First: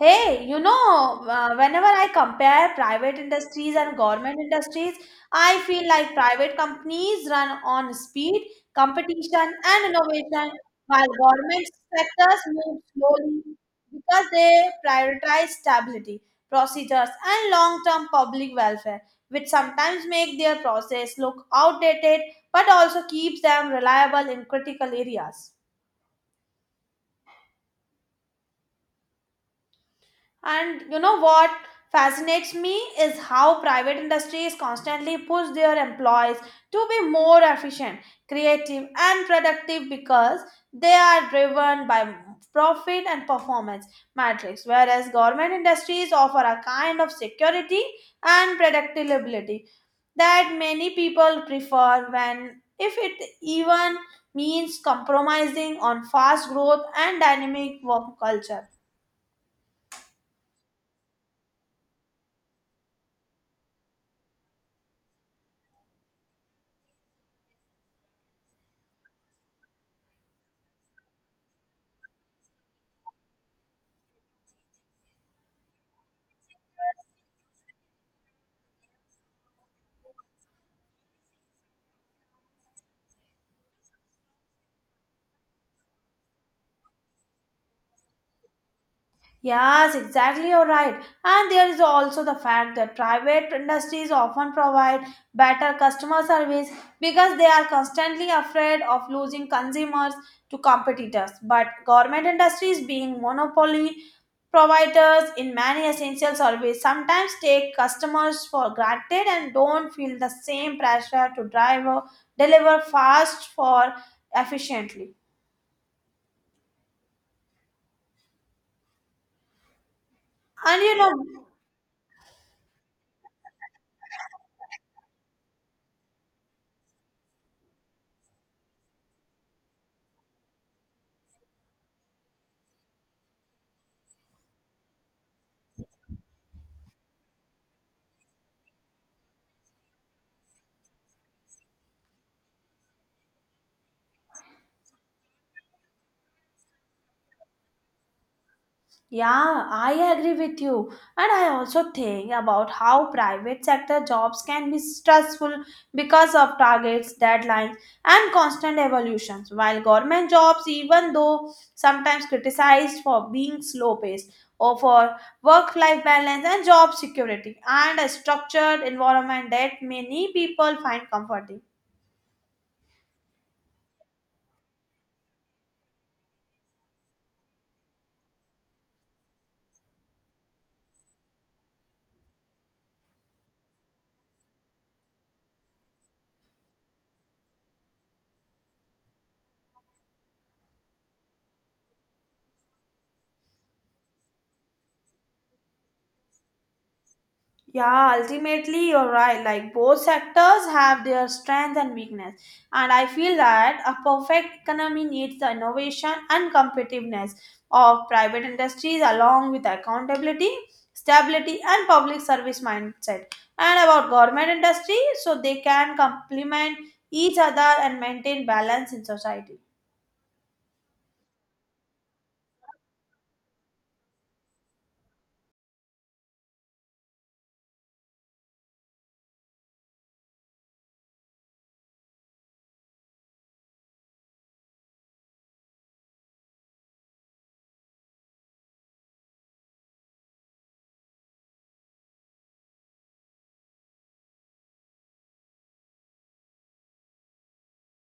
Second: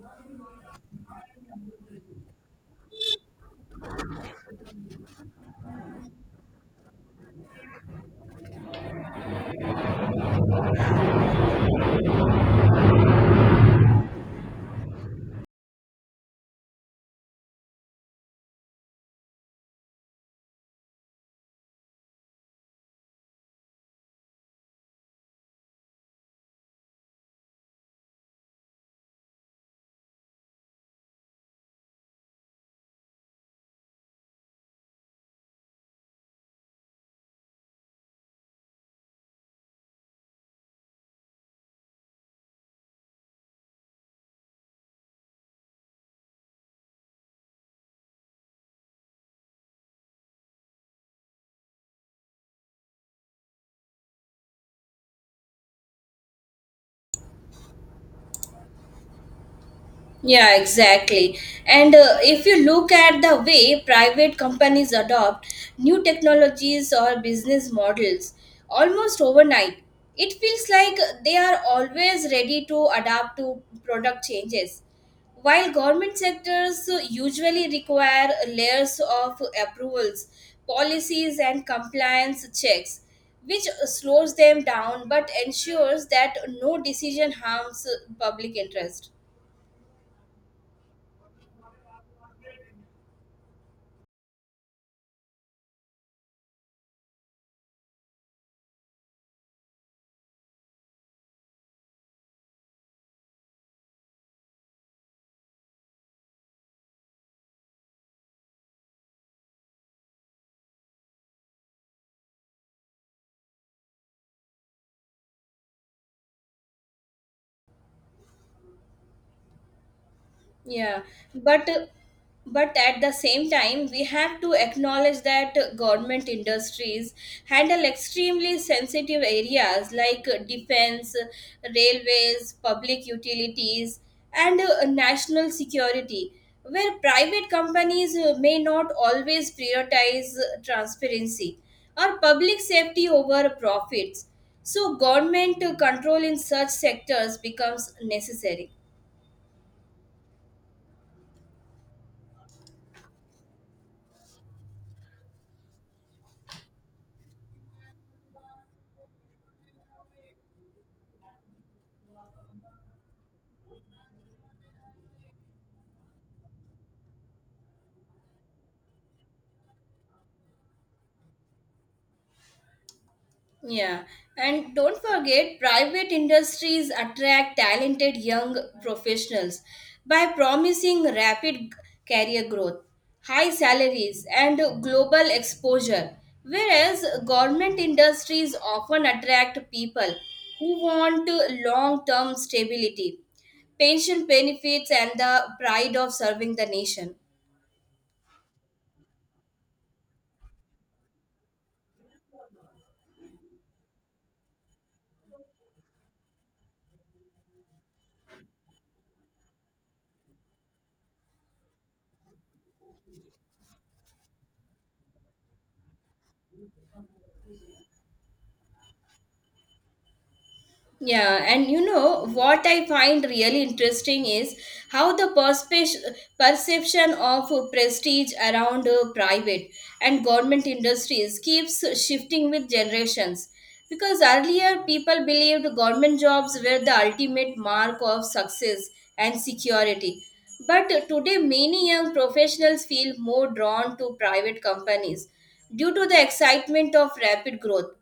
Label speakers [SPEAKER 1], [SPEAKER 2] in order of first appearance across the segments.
[SPEAKER 1] Whenever I compare private industries and government industries, I feel like private companies run on speed, competition, and innovation, while government sectors move slowly because they prioritize stability, procedures, and long term public welfare, which sometimes make their process look outdated but also keeps them reliable in critical areas. And you know what fascinates me is how private industries constantly push their employees to be more efficient, creative, and productive because they are driven by profit and performance metrics, whereas government industries offer a kind of security and predictability that many people prefer when if it even means compromising on fast growth and dynamic work culture.
[SPEAKER 2] Yeah, exactly. And if you look at the way private companies adopt new technologies or business models almost overnight, it feels like they are always ready to adapt to product changes. While government sectors usually require layers of approvals, policies, and compliance checks, which slows them down but ensures that no decision harms public interest.
[SPEAKER 1] Yes, exactly, you're right. And there is also the fact that private industries often provide better customer service because they are constantly afraid of losing consumers to competitors. But government industries, being monopoly providers in many essential services, sometimes take customers for granted and don't feel the same pressure to drive or deliver fast for efficiently. And you
[SPEAKER 2] Yeah,
[SPEAKER 1] know,
[SPEAKER 2] but but at the same time, we have to acknowledge that government industries handle extremely sensitive areas like defense, railways, public utilities, and national security, where private companies may not always prioritize transparency or public safety over profits. So, government control in such sectors becomes necessary.
[SPEAKER 1] Yeah, I agree with you. And I also think about how private sector jobs can be stressful because of targets, deadlines, and constant evolutions, while government jobs, even though sometimes criticized for being slow paced or for work life balance and job security and a structured environment that many people find comforting.
[SPEAKER 2] Yeah, and don't forget, private industries attract talented young professionals by promising career growth, high salaries, and global exposure. Whereas government industries often attract people who want long term stability, pension benefits, and the pride of serving the nation.
[SPEAKER 1] Yeah, ultimately, you're right. Like, both sectors have their strengths and weakness. And I feel that a perfect economy needs the innovation and competitiveness of private industries, along with accountability, stability, and public service mindset. And about government industry, so they can complement each other and maintain balance in society.
[SPEAKER 2] Yeah, and you know what I find really interesting is how the perception of prestige around private and government industries keeps shifting with generations. Because earlier people believed government jobs were the ultimate mark of success and security. But today, many young professionals feel more drawn to private companies due to the excitement of rapid growth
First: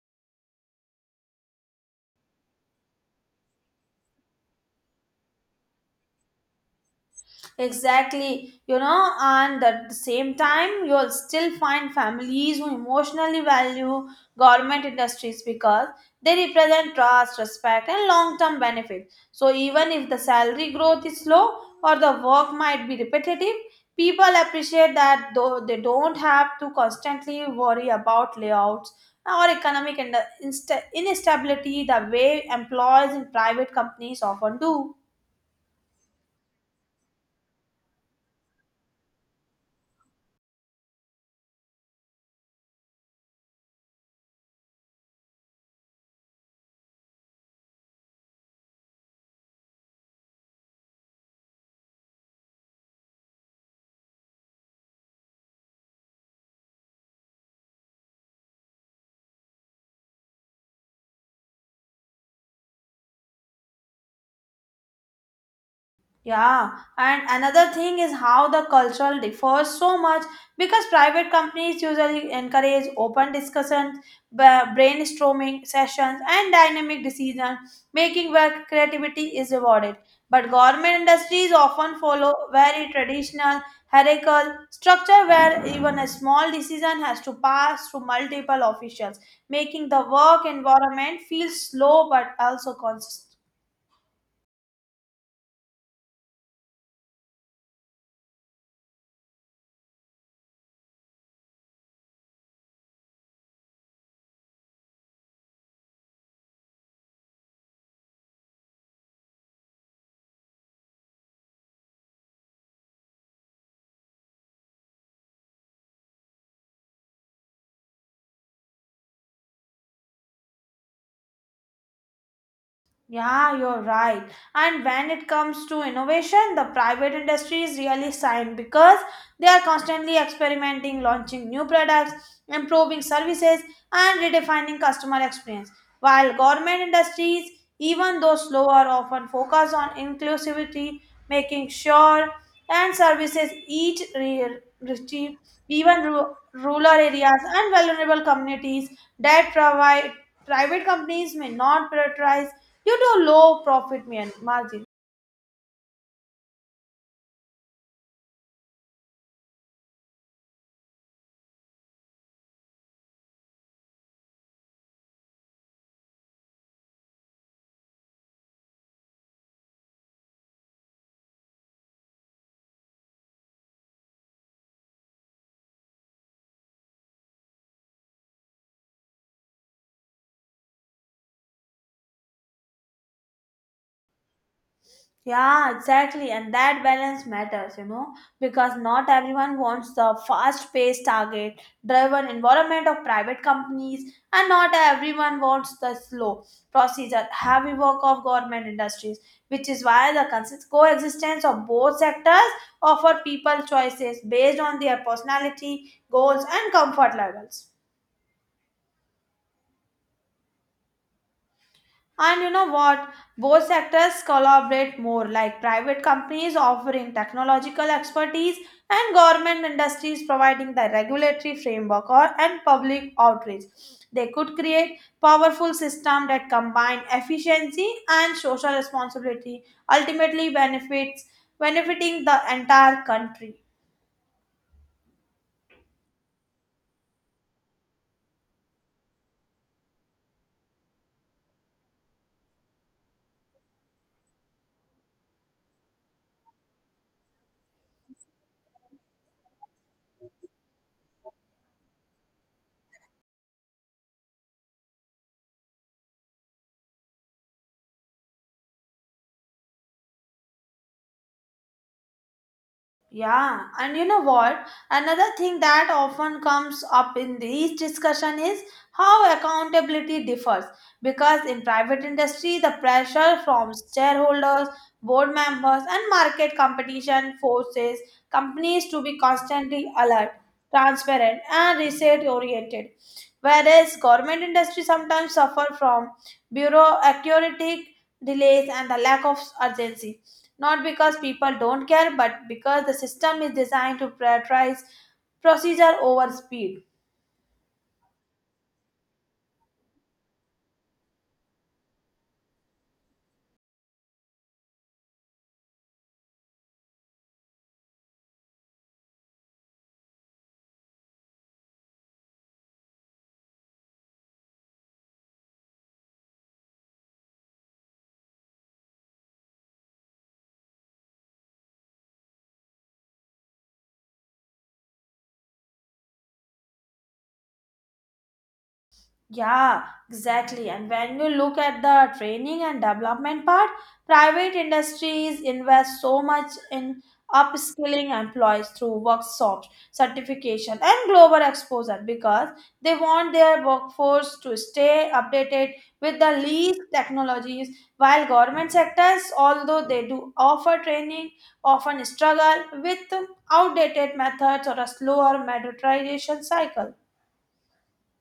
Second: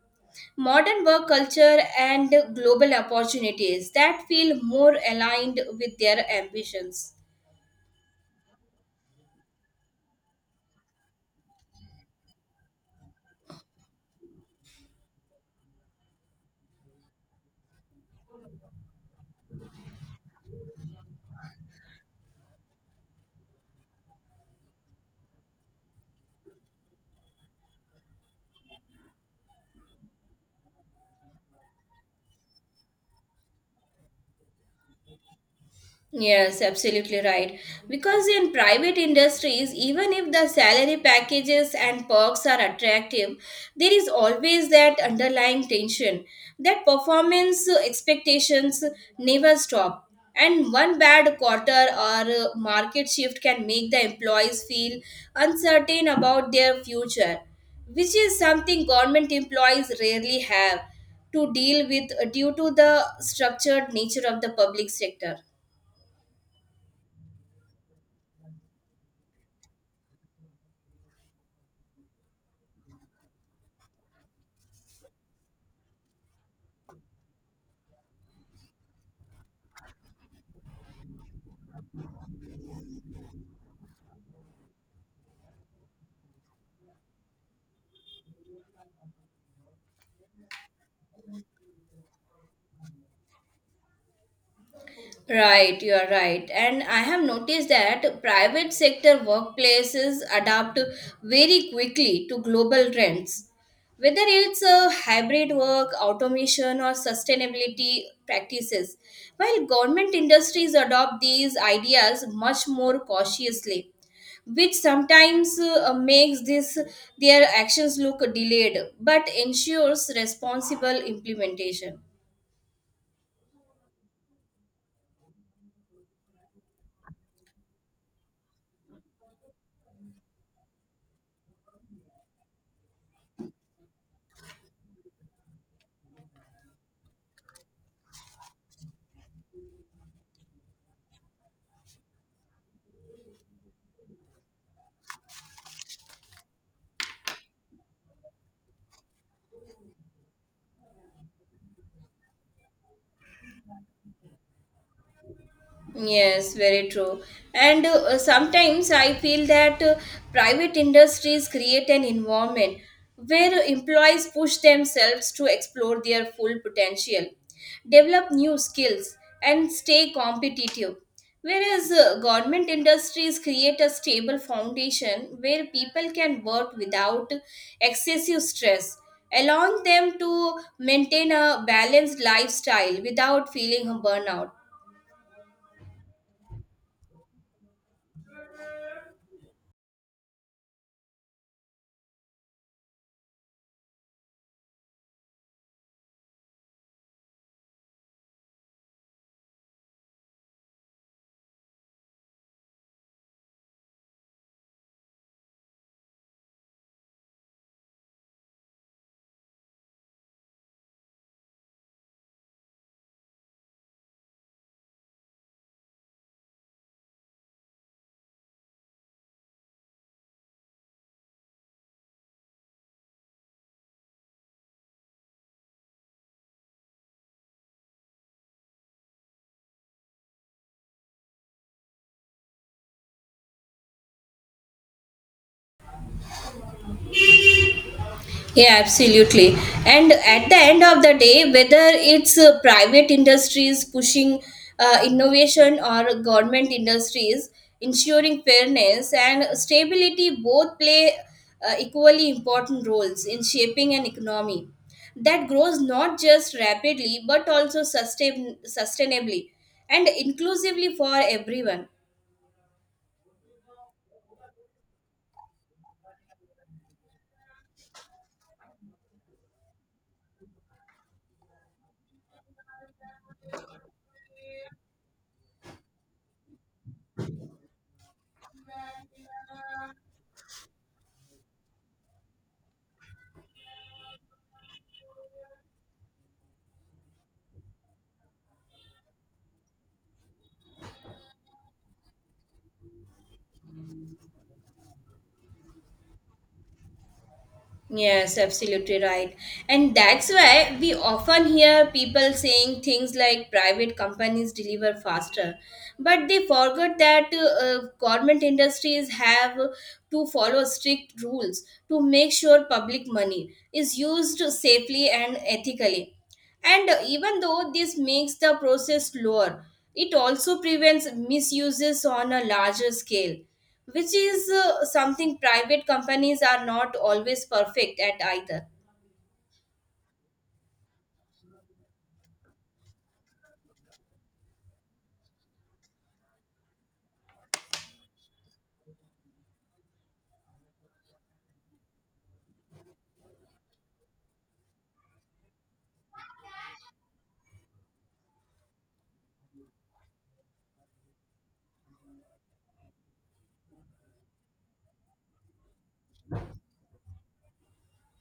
[SPEAKER 2] modern work culture and global opportunities that feel more aligned with their ambitions.
[SPEAKER 1] Exactly, you know, and at the same time, you'll still find families who emotionally value government industries because they represent trust, respect, and long term benefits. So, even if the salary growth is slow or the work might be repetitive, people appreciate that though they don't have to constantly worry about layouts or economic instability the way employees in private companies often do.
[SPEAKER 2] Yes, absolutely right. Because in private industries, even if the salary packages and perks are attractive, there is always that underlying tension that performance expectations never stop. And one bad quarter or market shift can make the employees feel uncertain about their future, which is something government employees rarely have to deal with due to the structured nature of the public sector.
[SPEAKER 1] Yeah, and another thing is how the cultural differs so much because private companies usually encourage open discussions, brainstorming sessions, and dynamic decision making where creativity is rewarded. But government industries often follow very traditional hierarchical structure where even a small decision has to pass through multiple officials, making the work environment feel slow but also consistent.
[SPEAKER 2] Right, you are right. And I have noticed that private sector workplaces adapt very quickly to global trends. Whether it's a hybrid work, automation, or sustainability practices, while government industries adopt these ideas much more cautiously, which sometimes makes this their actions look delayed, but ensures responsible implementation.
[SPEAKER 1] Yeah, you're right. And when it comes to innovation, the private industry is really signed because they are constantly experimenting, launching new products, improving services, and redefining customer experience. While government industries, even though slower, often focus on inclusivity, making sure and services each receive even rural areas and vulnerable communities that provide private companies may not prioritize due to low profit margin.
[SPEAKER 2] Yes, very true. And sometimes I feel that private industries create an environment where employees push themselves to explore their full potential, develop new skills, and stay competitive. Whereas government industries create a stable foundation where people can work without excessive stress, allowing them to maintain a balanced lifestyle without feeling a burnout.
[SPEAKER 1] Yeah, exactly. And that balance matters, you know, because not everyone wants the fast paced target driven environment of private companies, and not everyone wants the slow procedure heavy work of government industries, which is why the coexistence of both sectors offer people choices based on their personality, goals, and comfort levels. And you know what? Both sectors collaborate more, like private companies offering technological expertise and government industries providing the regulatory framework or and public outreach. They could create powerful system that combine efficiency and social responsibility, ultimately benefits benefiting the entire country.
[SPEAKER 2] Yeah, absolutely. And at the end of the day, whether it's private industries pushing innovation or government industries ensuring fairness and stability, both play equally important roles in shaping an economy that grows not just rapidly but also sustainably and inclusively for everyone.
[SPEAKER 1] Yeah, and you know what? Another thing that often comes up in these discussion is how accountability differs. Because in private industry, the pressure from shareholders, board members, and market competition forces companies to be constantly alert, transparent, and research-oriented. Whereas government industry sometimes suffer from bureaucratic delays and the lack of urgency not because people don't care, but because the system is designed to prioritize procedure over speed.
[SPEAKER 2] Yes, absolutely right. And that's why we often hear people saying things like private companies deliver faster. But they forget that government industries have to follow strict rules to make sure public money is used safely and ethically. And even though this makes the process slower, it also prevents misuses on a larger scale which is something private companies are not always perfect at either.
[SPEAKER 1] Yeah, exactly. And when you look at the training and development part, private industries invest so much in upskilling employees through workshops, certification, and global exposure because they want their workforce to stay updated with the least technologies. While government sectors, although they do offer training, often struggle with outdated methods or a slower monetization cycle.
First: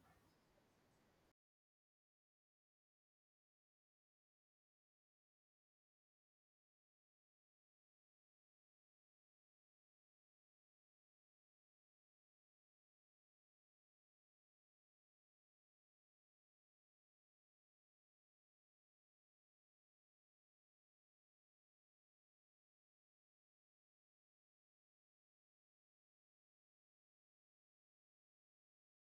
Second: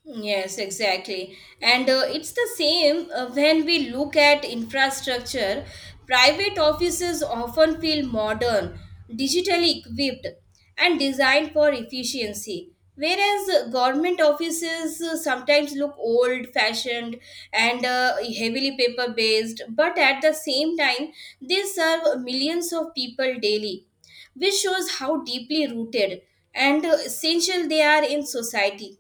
[SPEAKER 2] Yes, exactly. And it's the same when we look at infrastructure. Private offices often feel modern, digitally equipped, and designed for efficiency, whereas government offices sometimes look old fashioned and heavily paper based, but at the same time, they serve millions of people daily, which shows how deeply rooted and essential they are in society.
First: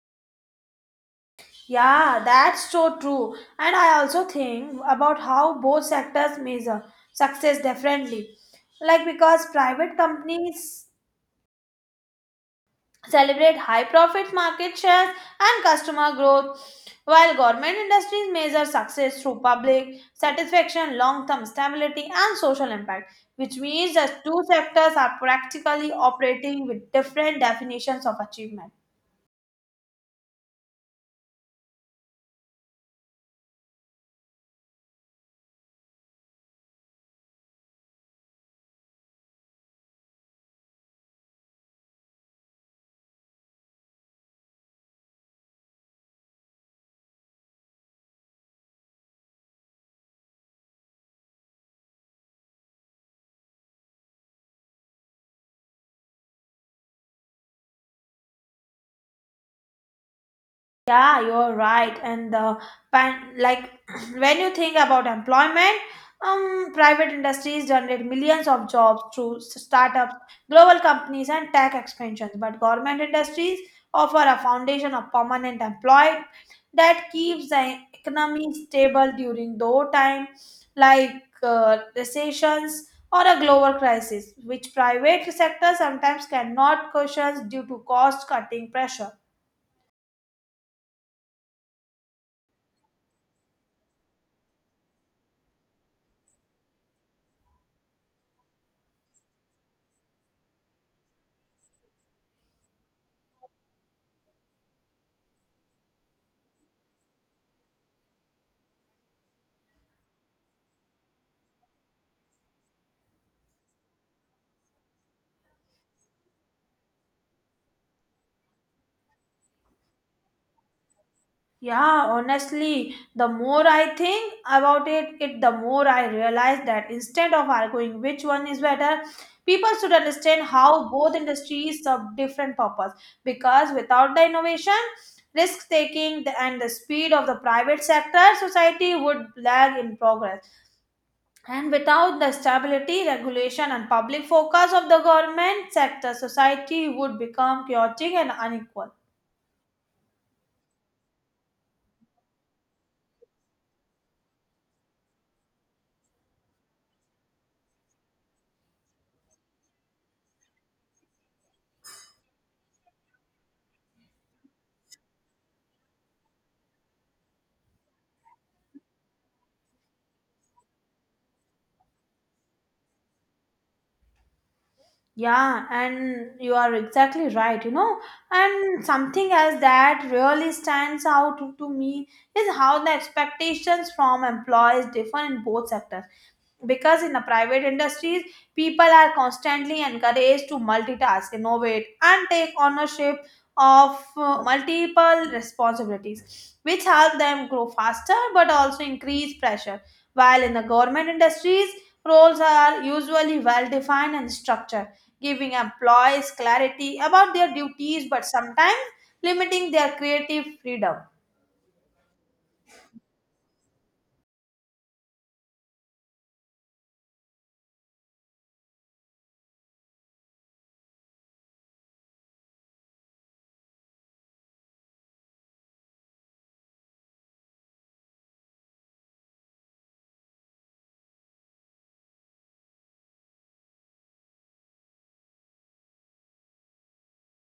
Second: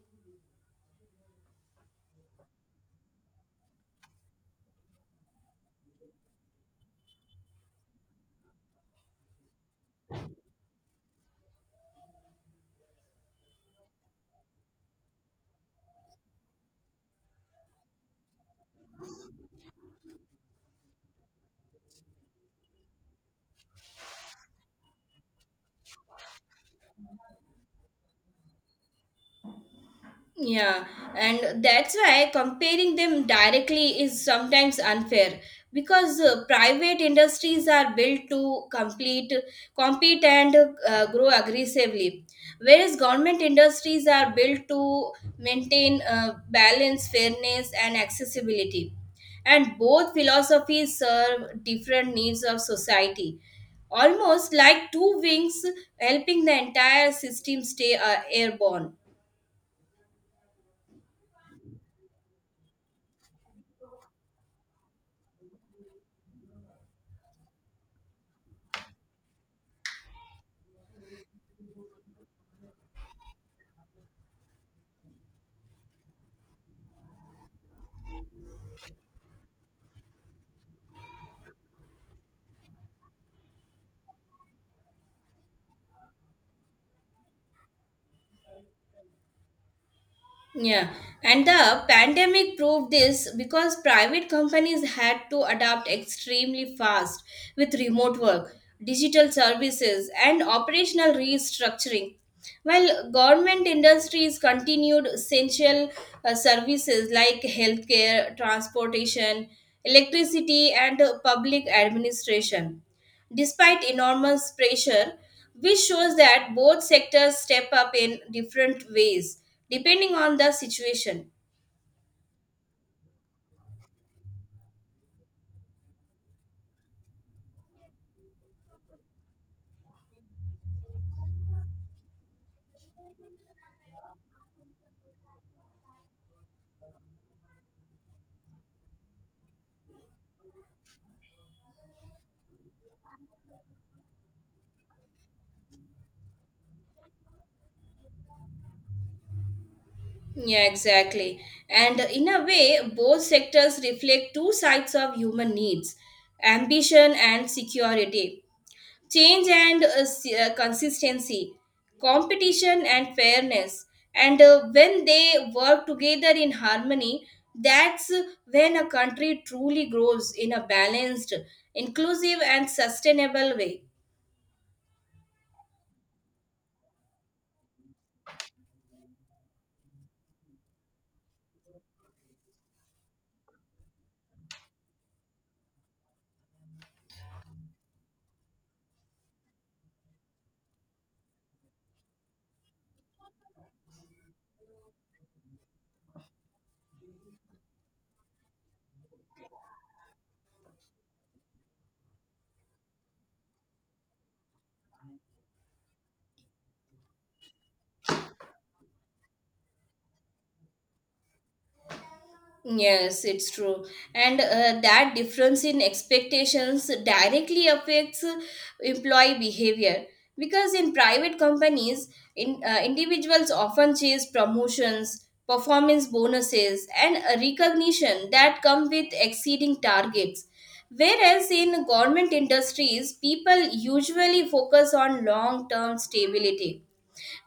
[SPEAKER 1] Yeah, that's so true. And I also think about how both sectors measure success differently. Like because private companies celebrate high profit market shares and customer growth, while government industries measure success through public satisfaction, long-term stability, and social impact, which means that two sectors are practically operating with different definitions of achievement.
[SPEAKER 2] Yeah, and that's why comparing them directly is sometimes unfair because private industries are built to compete and grow aggressively, whereas government industries are built to maintain balance, fairness, and accessibility. And both philosophies serve different needs of society, almost like two wings helping the entire system stay airborne.
[SPEAKER 1] Yeah, you're right. And the pan like when you think about employment, private industries generate millions of jobs through startups, global companies, and tech expansions. But government industries offer a foundation of permanent employment that keeps the economy stable during low time, like recessions or a global crisis, which private sector sometimes cannot cushion due to cost cutting pressure.
[SPEAKER 2] Yeah, and the pandemic proved this because private companies had to adapt extremely fast with remote work, digital services, and operational restructuring. While government industries continued essential services like healthcare, transportation, electricity, and public administration despite enormous pressure, which shows that both sectors step up in different ways depending on the situation.
[SPEAKER 1] Yeah, honestly, the more I think about it, the more I realize that instead of arguing which one is better, people should understand how both industries serve different purpose. Because without the innovation, risk taking and the speed of the private sector, society would lag in progress. And without the stability, regulation, and public focus of the government sector, society would become chaotic and unequal.
[SPEAKER 2] Yeah, exactly. And in a way, both sectors reflect two sides of human needs: ambition and security, change and consistency, competition and fairness. And when they work together in harmony, that's when a country truly grows in a balanced, inclusive, and sustainable way.
[SPEAKER 1] Yeah, and you are exactly right, you know. And something else that really stands out to me is how the expectations from employees differ in both sectors because in the private industries people are constantly encouraged to multitask innovate and take ownership of multiple responsibilities which help them grow faster but also increase pressure while in the government industries roles are usually well defined and structured giving employees clarity about their duties but sometimes limiting their creative freedom.
[SPEAKER 2] Yes, it's true. And that difference in expectations directly affects employee behavior. Because in private companies, individuals often chase promotions, performance bonuses, and recognition that come with exceeding targets. Whereas in government industries, people usually focus on long term stability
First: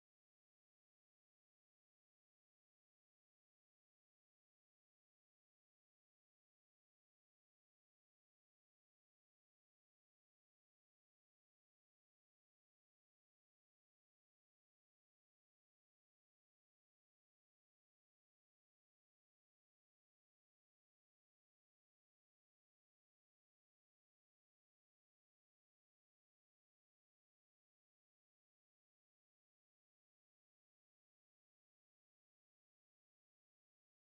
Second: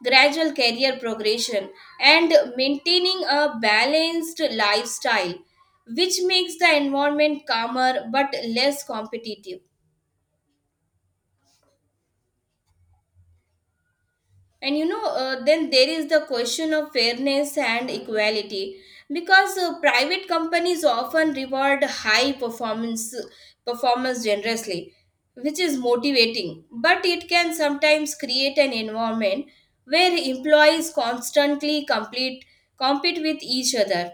[SPEAKER 2] gradual career progression, and maintaining a balanced lifestyle, which makes the environment calmer but less competitive. And you know, then there is the question of fairness and equality because private companies often reward high performance generously which is motivating but it can sometimes create an environment where employees constantly complete compete with each other.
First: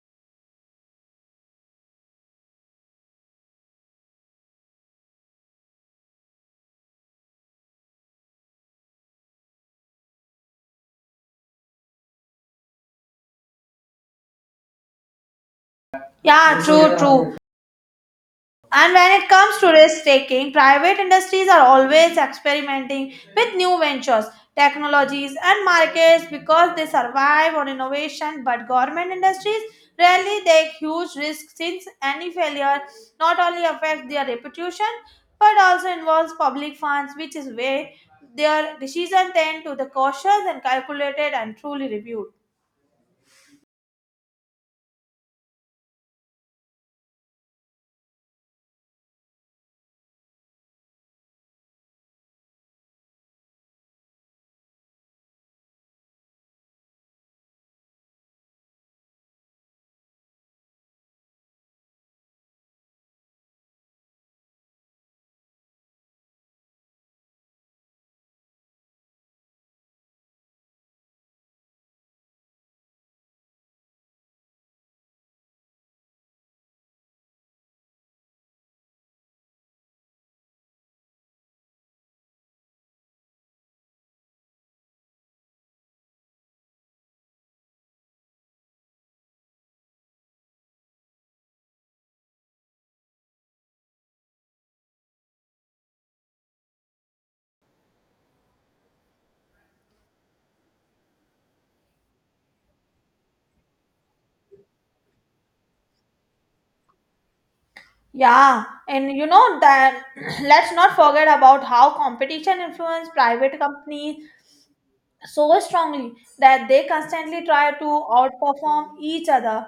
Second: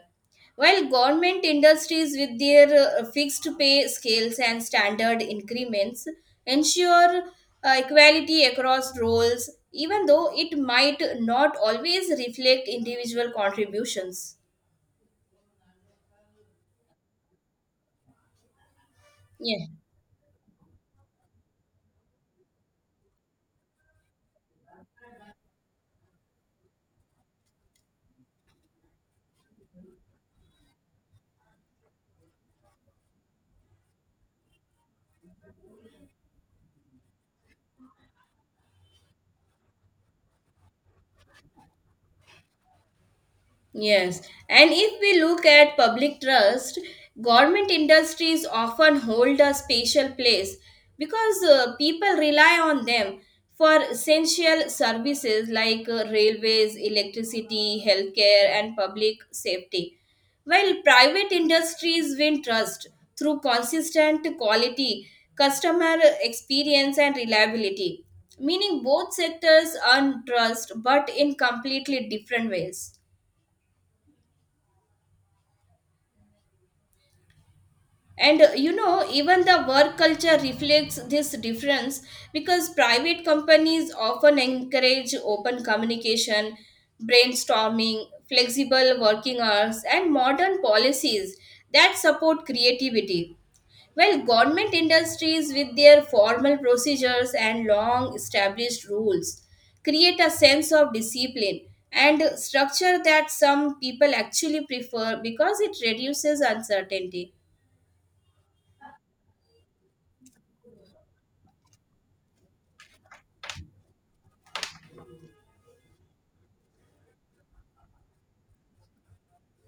[SPEAKER 2] While government industries with their fixed pay scales and standard increments ensure equality across roles, even though it might not always reflect individual contributions.
[SPEAKER 1] Yeah, true. And when it comes
[SPEAKER 2] Yeah.
[SPEAKER 1] to risk taking, private industries are always experimenting with new ventures, technologies, and markets because they survive on innovation. But government industries rarely take huge risks since any failure not only affects their reputation but also involves public funds, which is where their decisions tend to the cautious and calculated and truly reviewed.
[SPEAKER 2] Yes, and if we look at public trust, government industries often hold a special place because people rely on them for essential services like railways, electricity, healthcare, and public safety. While private industries win trust through consistent quality, customer experience, and reliability, meaning both sectors earn trust but in completely different ways. And you know, even the work culture reflects this difference because private companies often encourage open communication, brainstorming, flexible working hours, and modern policies that support creativity. While government industries, with their formal procedures and long established rules, create a sense of discipline and structure that some people actually prefer because it reduces uncertainty.
[SPEAKER 1] Yeah, and you know that let's not forget about how competition influences private companies so strongly that they constantly try to outperform each other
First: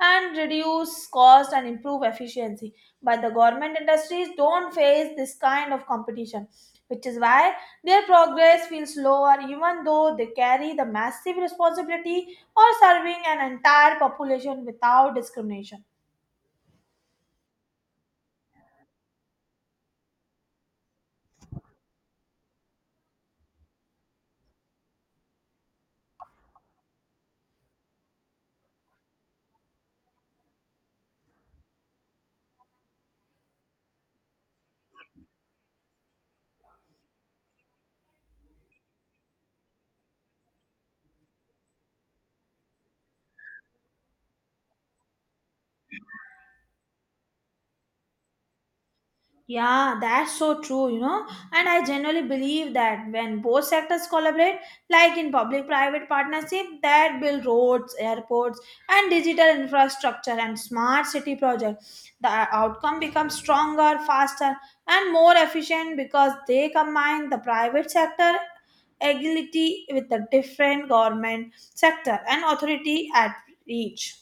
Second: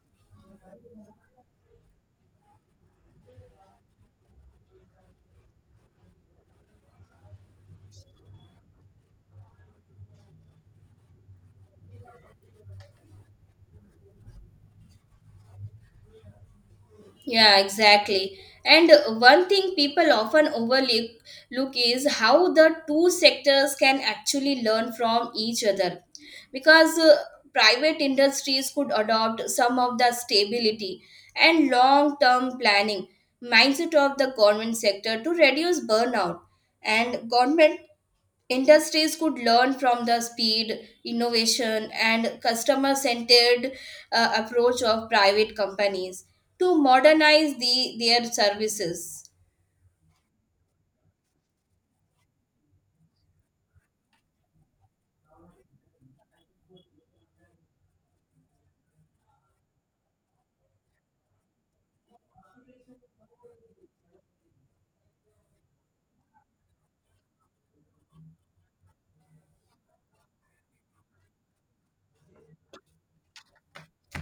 [SPEAKER 1] and reduce cost and improve efficiency. But the government industries don't face this kind of competition, which is why their progress feels slower even though they carry the massive responsibility of serving an entire population without discrimination.
[SPEAKER 2] Yeah, exactly. And one thing people often overlook look is how the two sectors can actually learn from each other. Because private industries could adopt some of the stability and long term planning mindset of the government sector to reduce burnout. And government industries could learn from the speed, innovation, and customer centered approach of private companies to modernize their services.
[SPEAKER 1] Yeah, that's so true, you know. And I generally believe that when both sectors collaborate, like in public private partnership, that build roads, airports, and digital infrastructure and smart city projects, the outcome becomes stronger, faster, and more efficient because they combine the private sector agility with the different government sector and authority at reach.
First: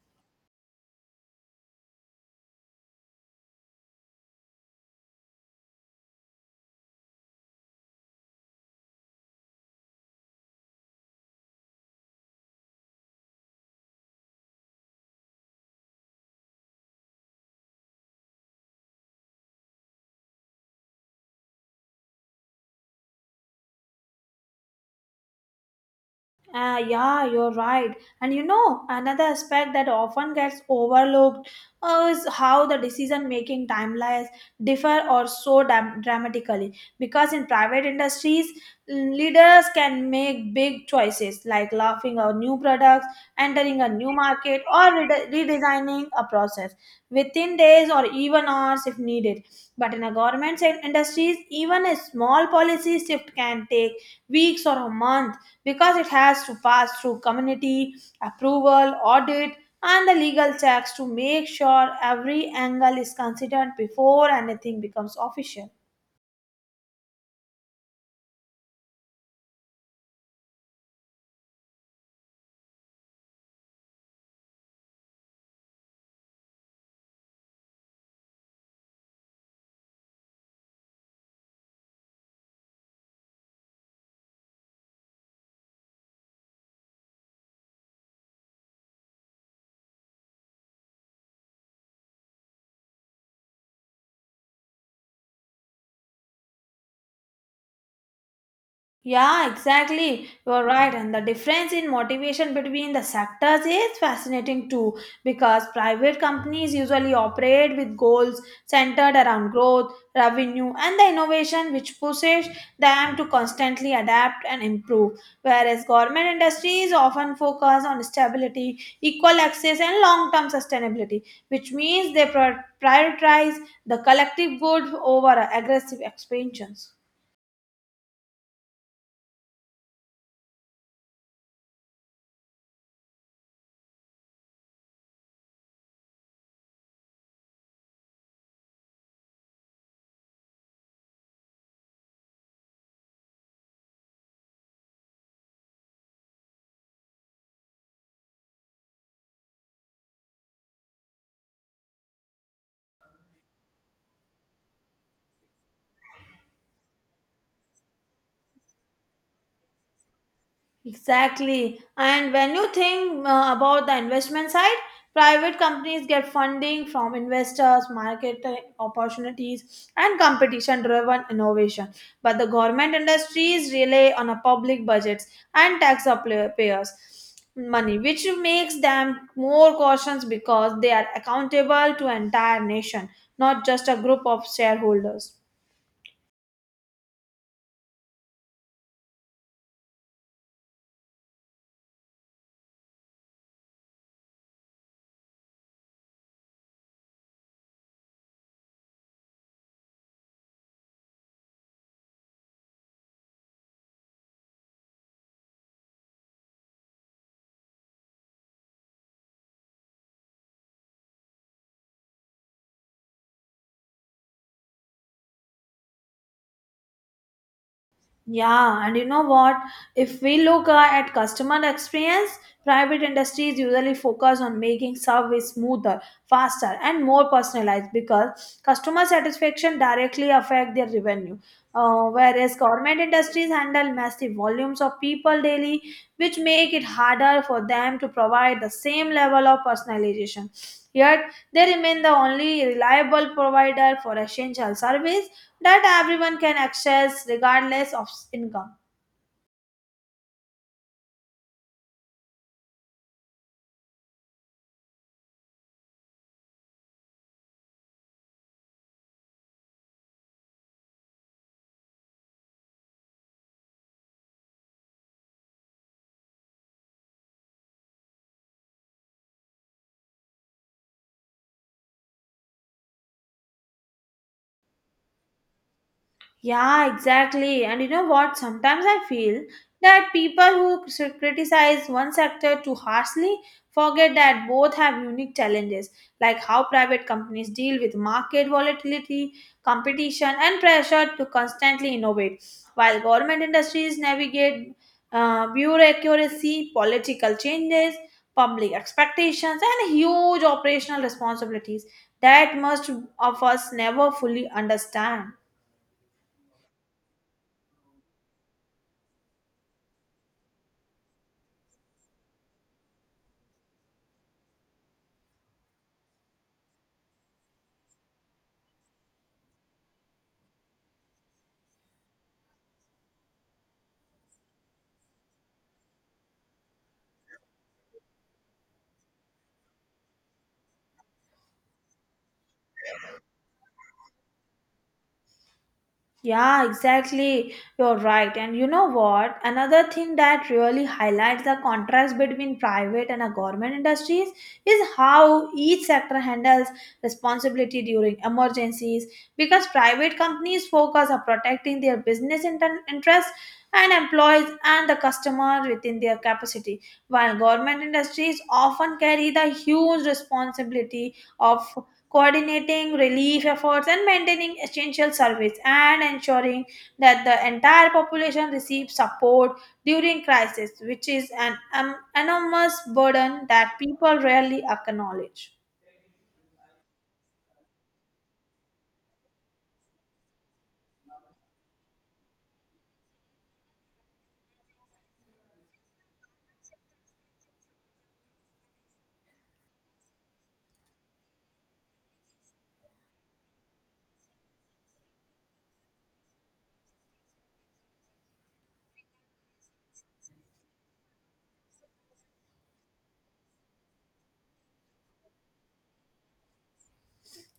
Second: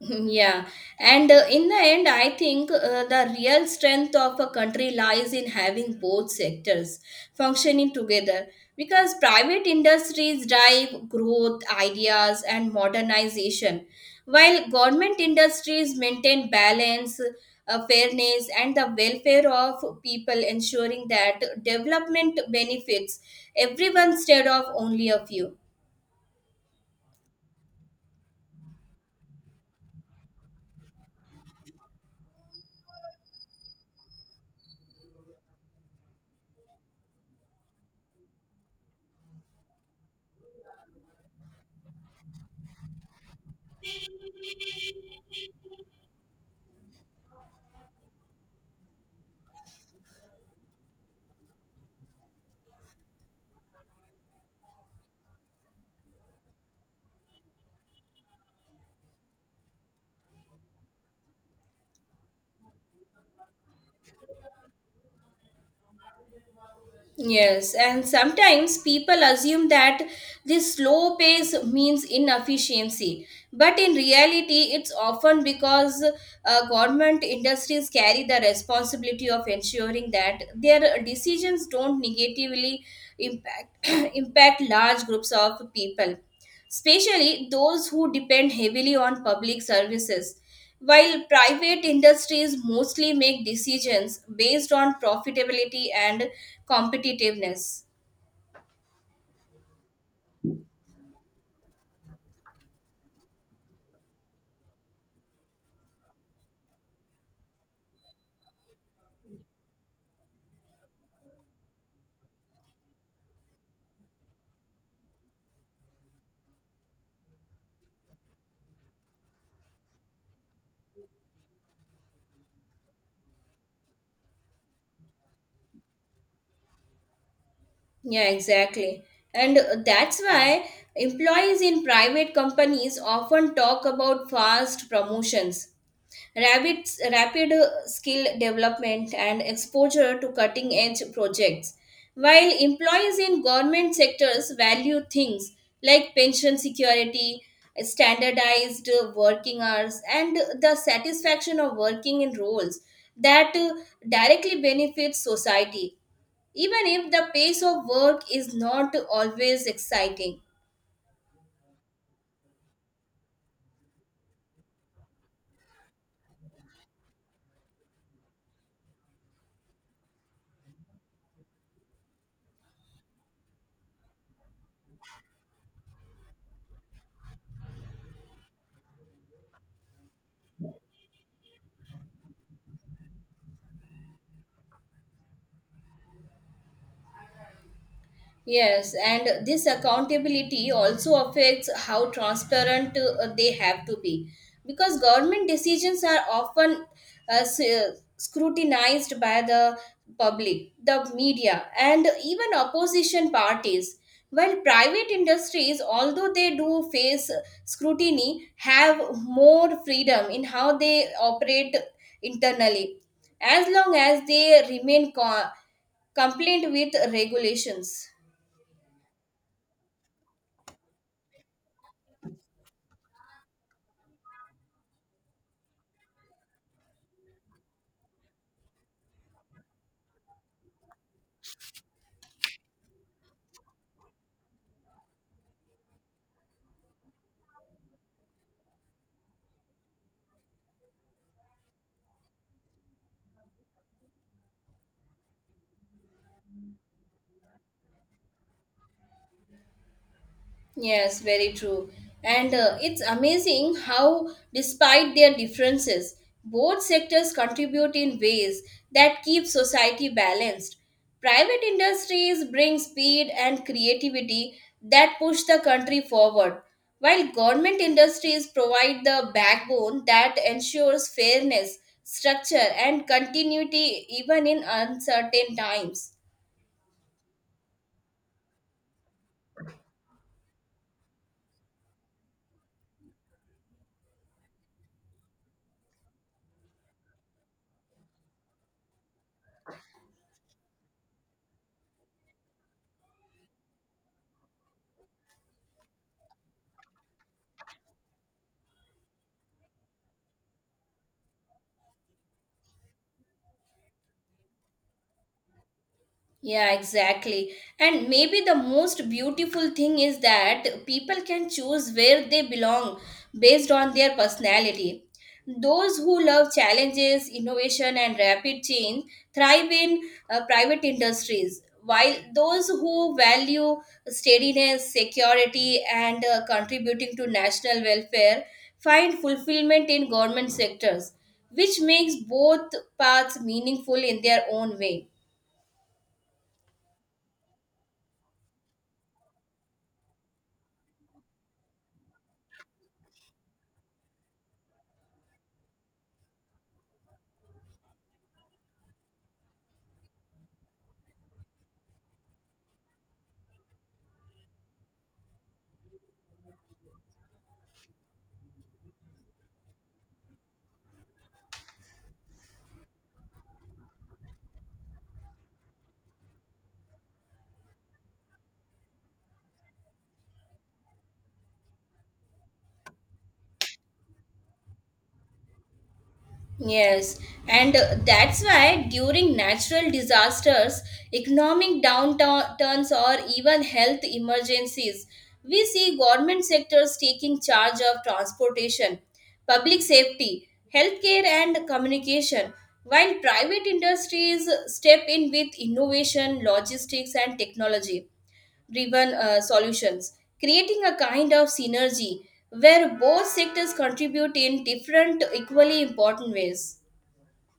[SPEAKER 2] Yeah, and in the end, I think the real strength of a country lies in having both sectors functioning together because private industries drive growth, ideas, and modernization, while government industries maintain balance, fairness, and the welfare of people, ensuring that development benefits everyone instead of only a few.
[SPEAKER 1] Ah, yeah, you're right. And you know, another aspect that often gets overlooked is how the decision making timelines differ or so dramatically. Because in private industries, leaders can make big choices like launching a new product, entering a new market, or redesigning a process within days or even hours if needed. But in a government and industries, even a small policy shift can take weeks or a month because it has to pass through community approval, audit, and the legal checks to make sure every angle is considered before anything becomes official.
[SPEAKER 2] Yes, and sometimes people assume that this slow pace means inefficiency, but in reality, it's often because government industries carry the responsibility of ensuring that their decisions don't negatively impact impact large groups of people, especially those who depend heavily on public services. While private industries mostly make decisions based on profitability and competitiveness.
[SPEAKER 1] Yeah, exactly. You're right. And the difference in motivation between the sectors is fascinating too, because private companies usually operate with goals centered around growth, revenue, and the innovation, which pushes them to constantly adapt and improve. Whereas government industries often focus on stability, equal access, and long term sustainability, which means they prioritize the collective good over aggressive expansions.
[SPEAKER 2] Yeah, exactly. And that's why employees in private companies often talk about fast promotions, rapid skill development, and exposure to cutting edge projects. While employees in government sectors value things like pension security, standardized working hours, and the satisfaction of working in roles that directly benefit society even if the pace of work is not always exciting.
[SPEAKER 1] Exactly. And when you think about the investment side, private companies get funding from investors, market opportunities, and competition driven innovation. But the government industries rely on a public budgets and taxpayers' money, which makes them more cautious because they are accountable to entire nation, not just a group of shareholders.
[SPEAKER 2] Yes, and this accountability also affects how transparent they have to be because government decisions are often uh, s- uh, scrutinized by the public, the media, and even opposition parties. While private industries, although they do face scrutiny, have more freedom in how they operate internally, as long as they remain compliant with regulations.
[SPEAKER 1] Yeah, and you know what? If we look at customer experience, private industries usually focus on making service smoother, faster, and more personalized because customer satisfaction directly affect their revenue. Whereas government industries handle massive volumes of people daily, which make it harder for them to provide the same level of personalization. Yet they remain the only reliable provider for essential service that everyone can access regardless of income.
[SPEAKER 2] Yes, very true. And it's amazing how, despite their differences, both sectors contribute in ways that keep society balanced. Private industries bring speed and creativity that push the country forward, while government industries provide the backbone that ensures fairness, structure, and continuity even in uncertain times.
[SPEAKER 1] Yeah, exactly. And you know what? Sometimes I feel that people who criticize one sector too harshly forget that both have unique challenges, like how private companies deal with market volatility, competition, and pressure to constantly innovate, while government industries navigate bureaucracy, political changes, public expectations, and huge operational responsibilities that most of us never fully understand.
[SPEAKER 2] Yeah, exactly. And maybe the most beautiful thing is that people can choose where they belong based on their personality. Those who love challenges, innovation, and rapid change thrive in private industries, while those who value steadiness, security, and contributing to national welfare find fulfillment in government sectors, which makes both paths meaningful in their own way.
[SPEAKER 1] Yeah, exactly. You're right. And you know what? Another thing that really highlights the contrast between private and government industries is how each sector handles responsibility during emergencies. Because private companies focus on protecting their business interests and employees and the customer within their capacity, while government industries often carry the huge responsibility of coordinating relief efforts and maintaining essential service and ensuring that the entire population receives support during crisis which is an enormous burden that people rarely acknowledge.
[SPEAKER 2] Yes, and that's why during natural disasters, economic downturns, or even health emergencies, we see government sectors taking charge of transportation, public safety, healthcare, and communication, while private industries step in with innovation, logistics, and technology driven solutions, creating a kind of synergy where both sectors contribute in different, equally important ways.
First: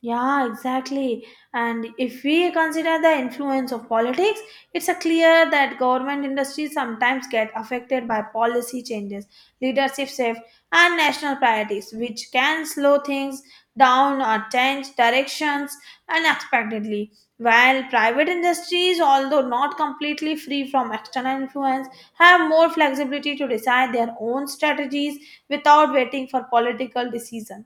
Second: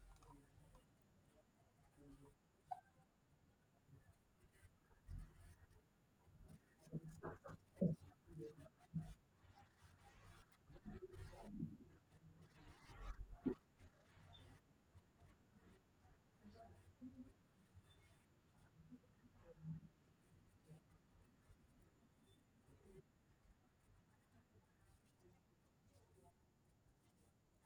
[SPEAKER 1] Yeah, exactly. And if we consider the influence of politics, it's a clear that government industries sometimes get affected by policy changes, leadership shift, and national priorities, which can slow things down or change directions unexpectedly. While private industries, although not completely free from external influence, have more flexibility to decide their own strategies without waiting for political decisions.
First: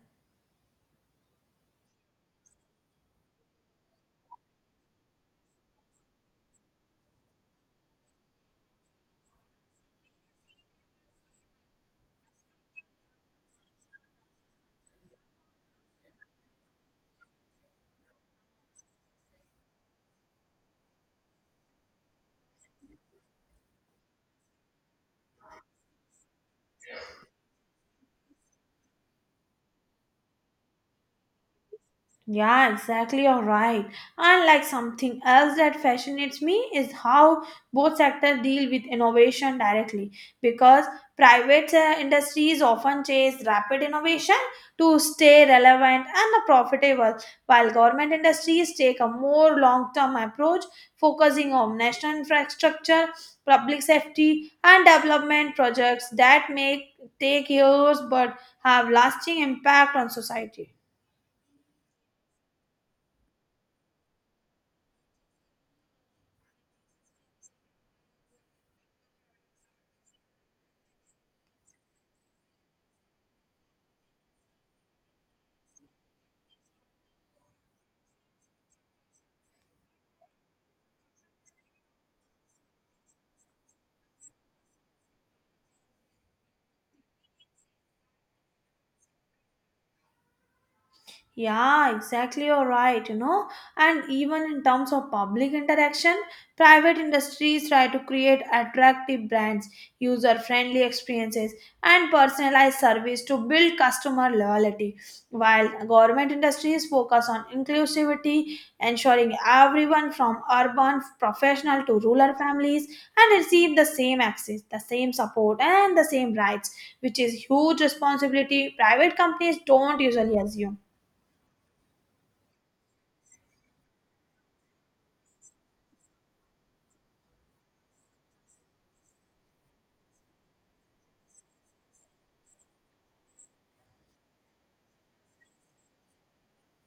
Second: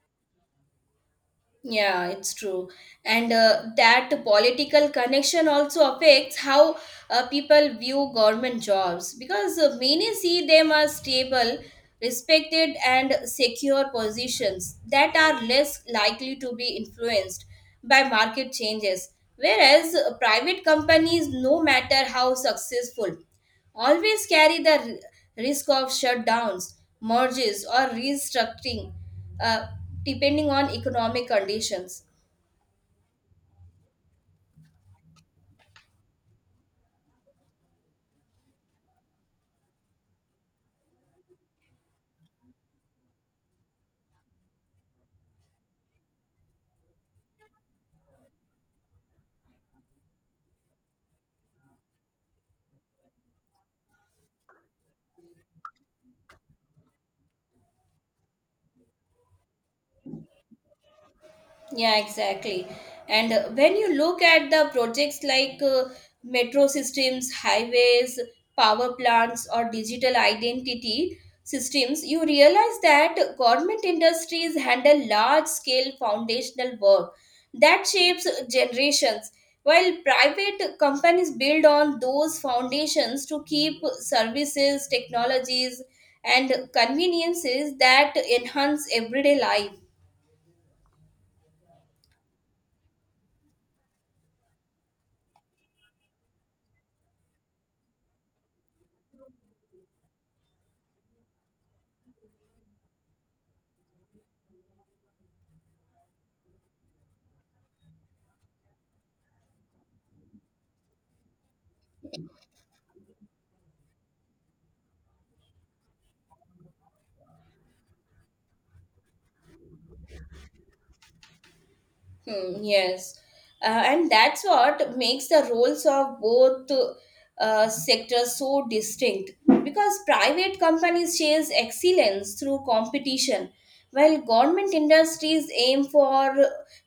[SPEAKER 2] Yeah, it's true. And that political connection also affects how people view government jobs because many see them as stable, respected, and secure positions that are less likely to be influenced by market changes. Whereas private companies, no matter how successful, always carry the risk of shutdowns, mergers, or restructuring, uh, depending on economic conditions.
[SPEAKER 1] Yeah, exactly. You're right. And like something else that fascinates me is how both sectors deal with innovation directly because private industries often chase rapid innovation to stay relevant and profitable, while government industries take a more long term approach focusing on national infrastructure, public safety, and development projects that may take years but have lasting impact on society.
[SPEAKER 2] Yeah, exactly. And when you look at the projects like metro systems, highways, power plants, or digital identity systems, you realize that government industries handle large scale foundational work that shapes generations, while private companies build on those foundations to keep services, technologies, and conveniences that enhance everyday life.
[SPEAKER 1] Yeah, exactly. You're right. You know, and even in terms of public interaction, private industries try to create attractive brands, user friendly experiences, and personalized service to build customer loyalty. While government industries focus on inclusivity, ensuring everyone from urban professional to rural families and receive the same access, the same support, and the same rights, which is huge responsibility private companies don't usually assume.
[SPEAKER 2] Hmm, yes. And that's what makes the roles of both sectors so distinct because private companies chase excellence through competition, while government industries aim for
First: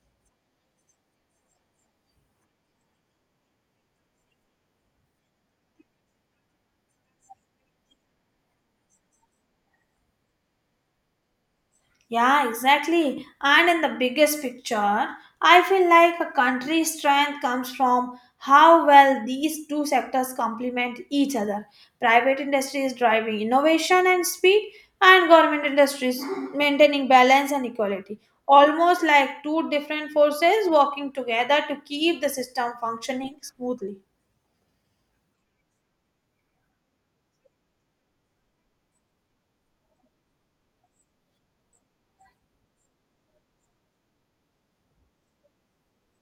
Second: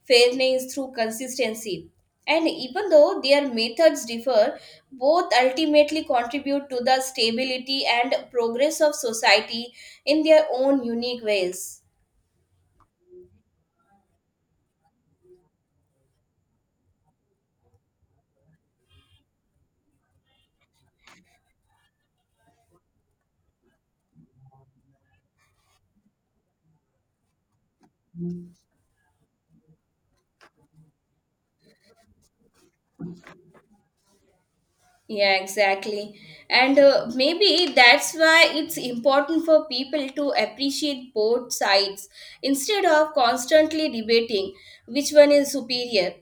[SPEAKER 2] fairness through consistency. And even though their methods differ, both ultimately contribute to the stability and progress of society in their own unique ways.
[SPEAKER 1] Yeah, exactly. And in the biggest picture, I feel like a country's strength comes from how well these two sectors complement each other. Private industry is driving innovation and speed, and government industry is maintaining balance and equality. Almost like two different forces working together to keep the system functioning smoothly.
[SPEAKER 2] Yeah, exactly. And maybe that's why it's important for people to appreciate both sides instead of constantly debating which one is superior.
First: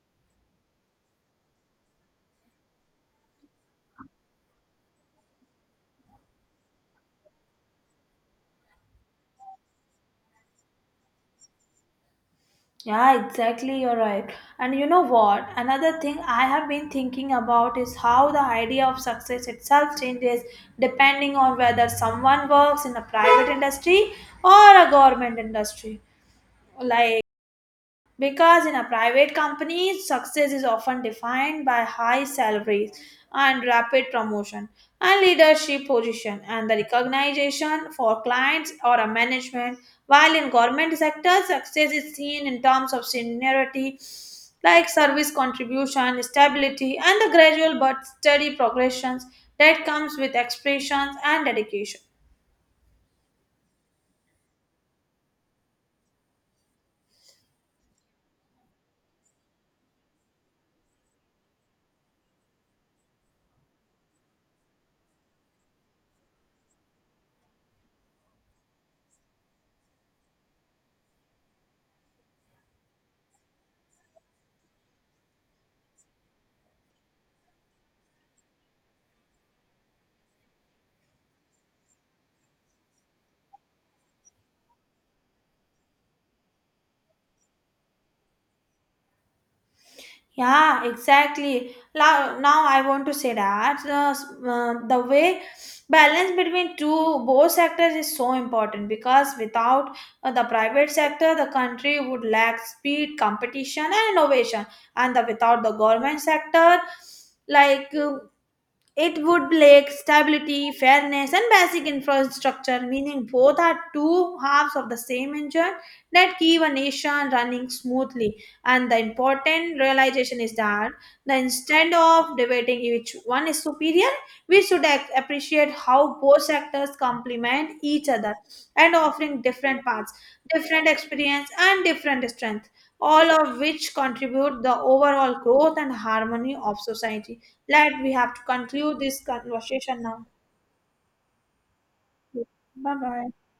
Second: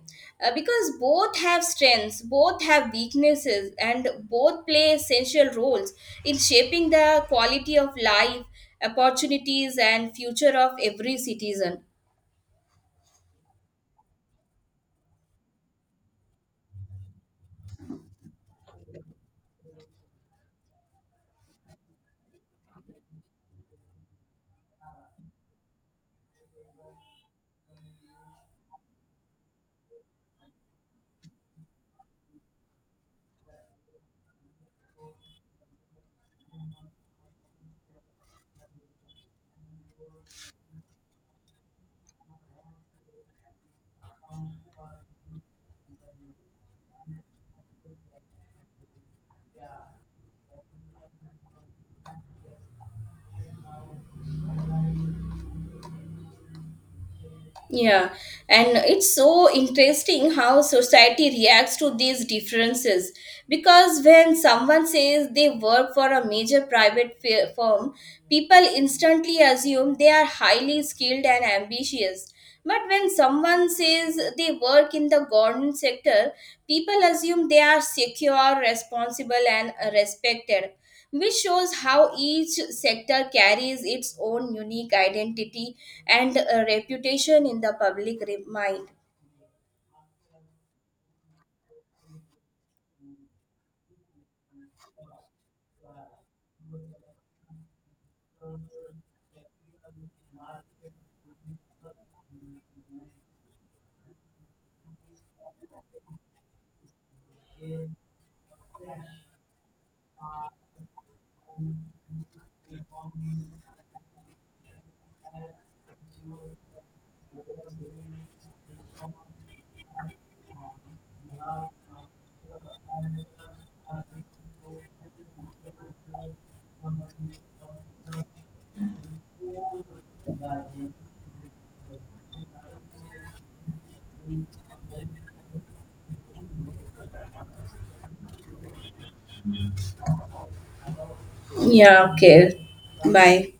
[SPEAKER 2] Because both have strengths, both have weaknesses, and both play essential roles in shaping the quality of life, opportunities, and future of every citizen.
[SPEAKER 1] Yeah, exactly. You're right. And you know what? Another thing I have been thinking about is how the idea of success itself changes depending on whether someone works in a private industry or a government industry. Like because in a private company, success is often defined by high salaries and rapid promotion and leadership position and the recognition for clients or a management. While in government sector, success is seen in terms of seniority, like service contribution, stability, and the gradual but steady progressions that comes with expressions and dedication.
[SPEAKER 2] Yeah, and it's so interesting how society reacts to these differences because when someone says they work for a major firm, people instantly assume they are highly skilled and ambitious. But when someone says they work in the government sector, people assume they are secure, responsible, and respected which shows how each sector carries its own unique identity and reputation in the public re- mind.
[SPEAKER 1] Yeah, exactly. Now I want to say that the way balance between two both sectors is so important because without the private sector, the country would lack speed, competition, and innovation. And the, without the government sector, like it would lack stability, fairness, and basic infrastructure, meaning both are two halves of the same engine that keep a nation running smoothly. And the important realization is that the instead of debating which one is superior, we should appreciate how both sectors complement each other and offering different paths, different experience, and different strength, all of which contribute the overall growth and harmony of society. Let we have to conclude this conversation now.
[SPEAKER 2] Yeah, okay.
[SPEAKER 1] Bye bye.
[SPEAKER 2] Bye.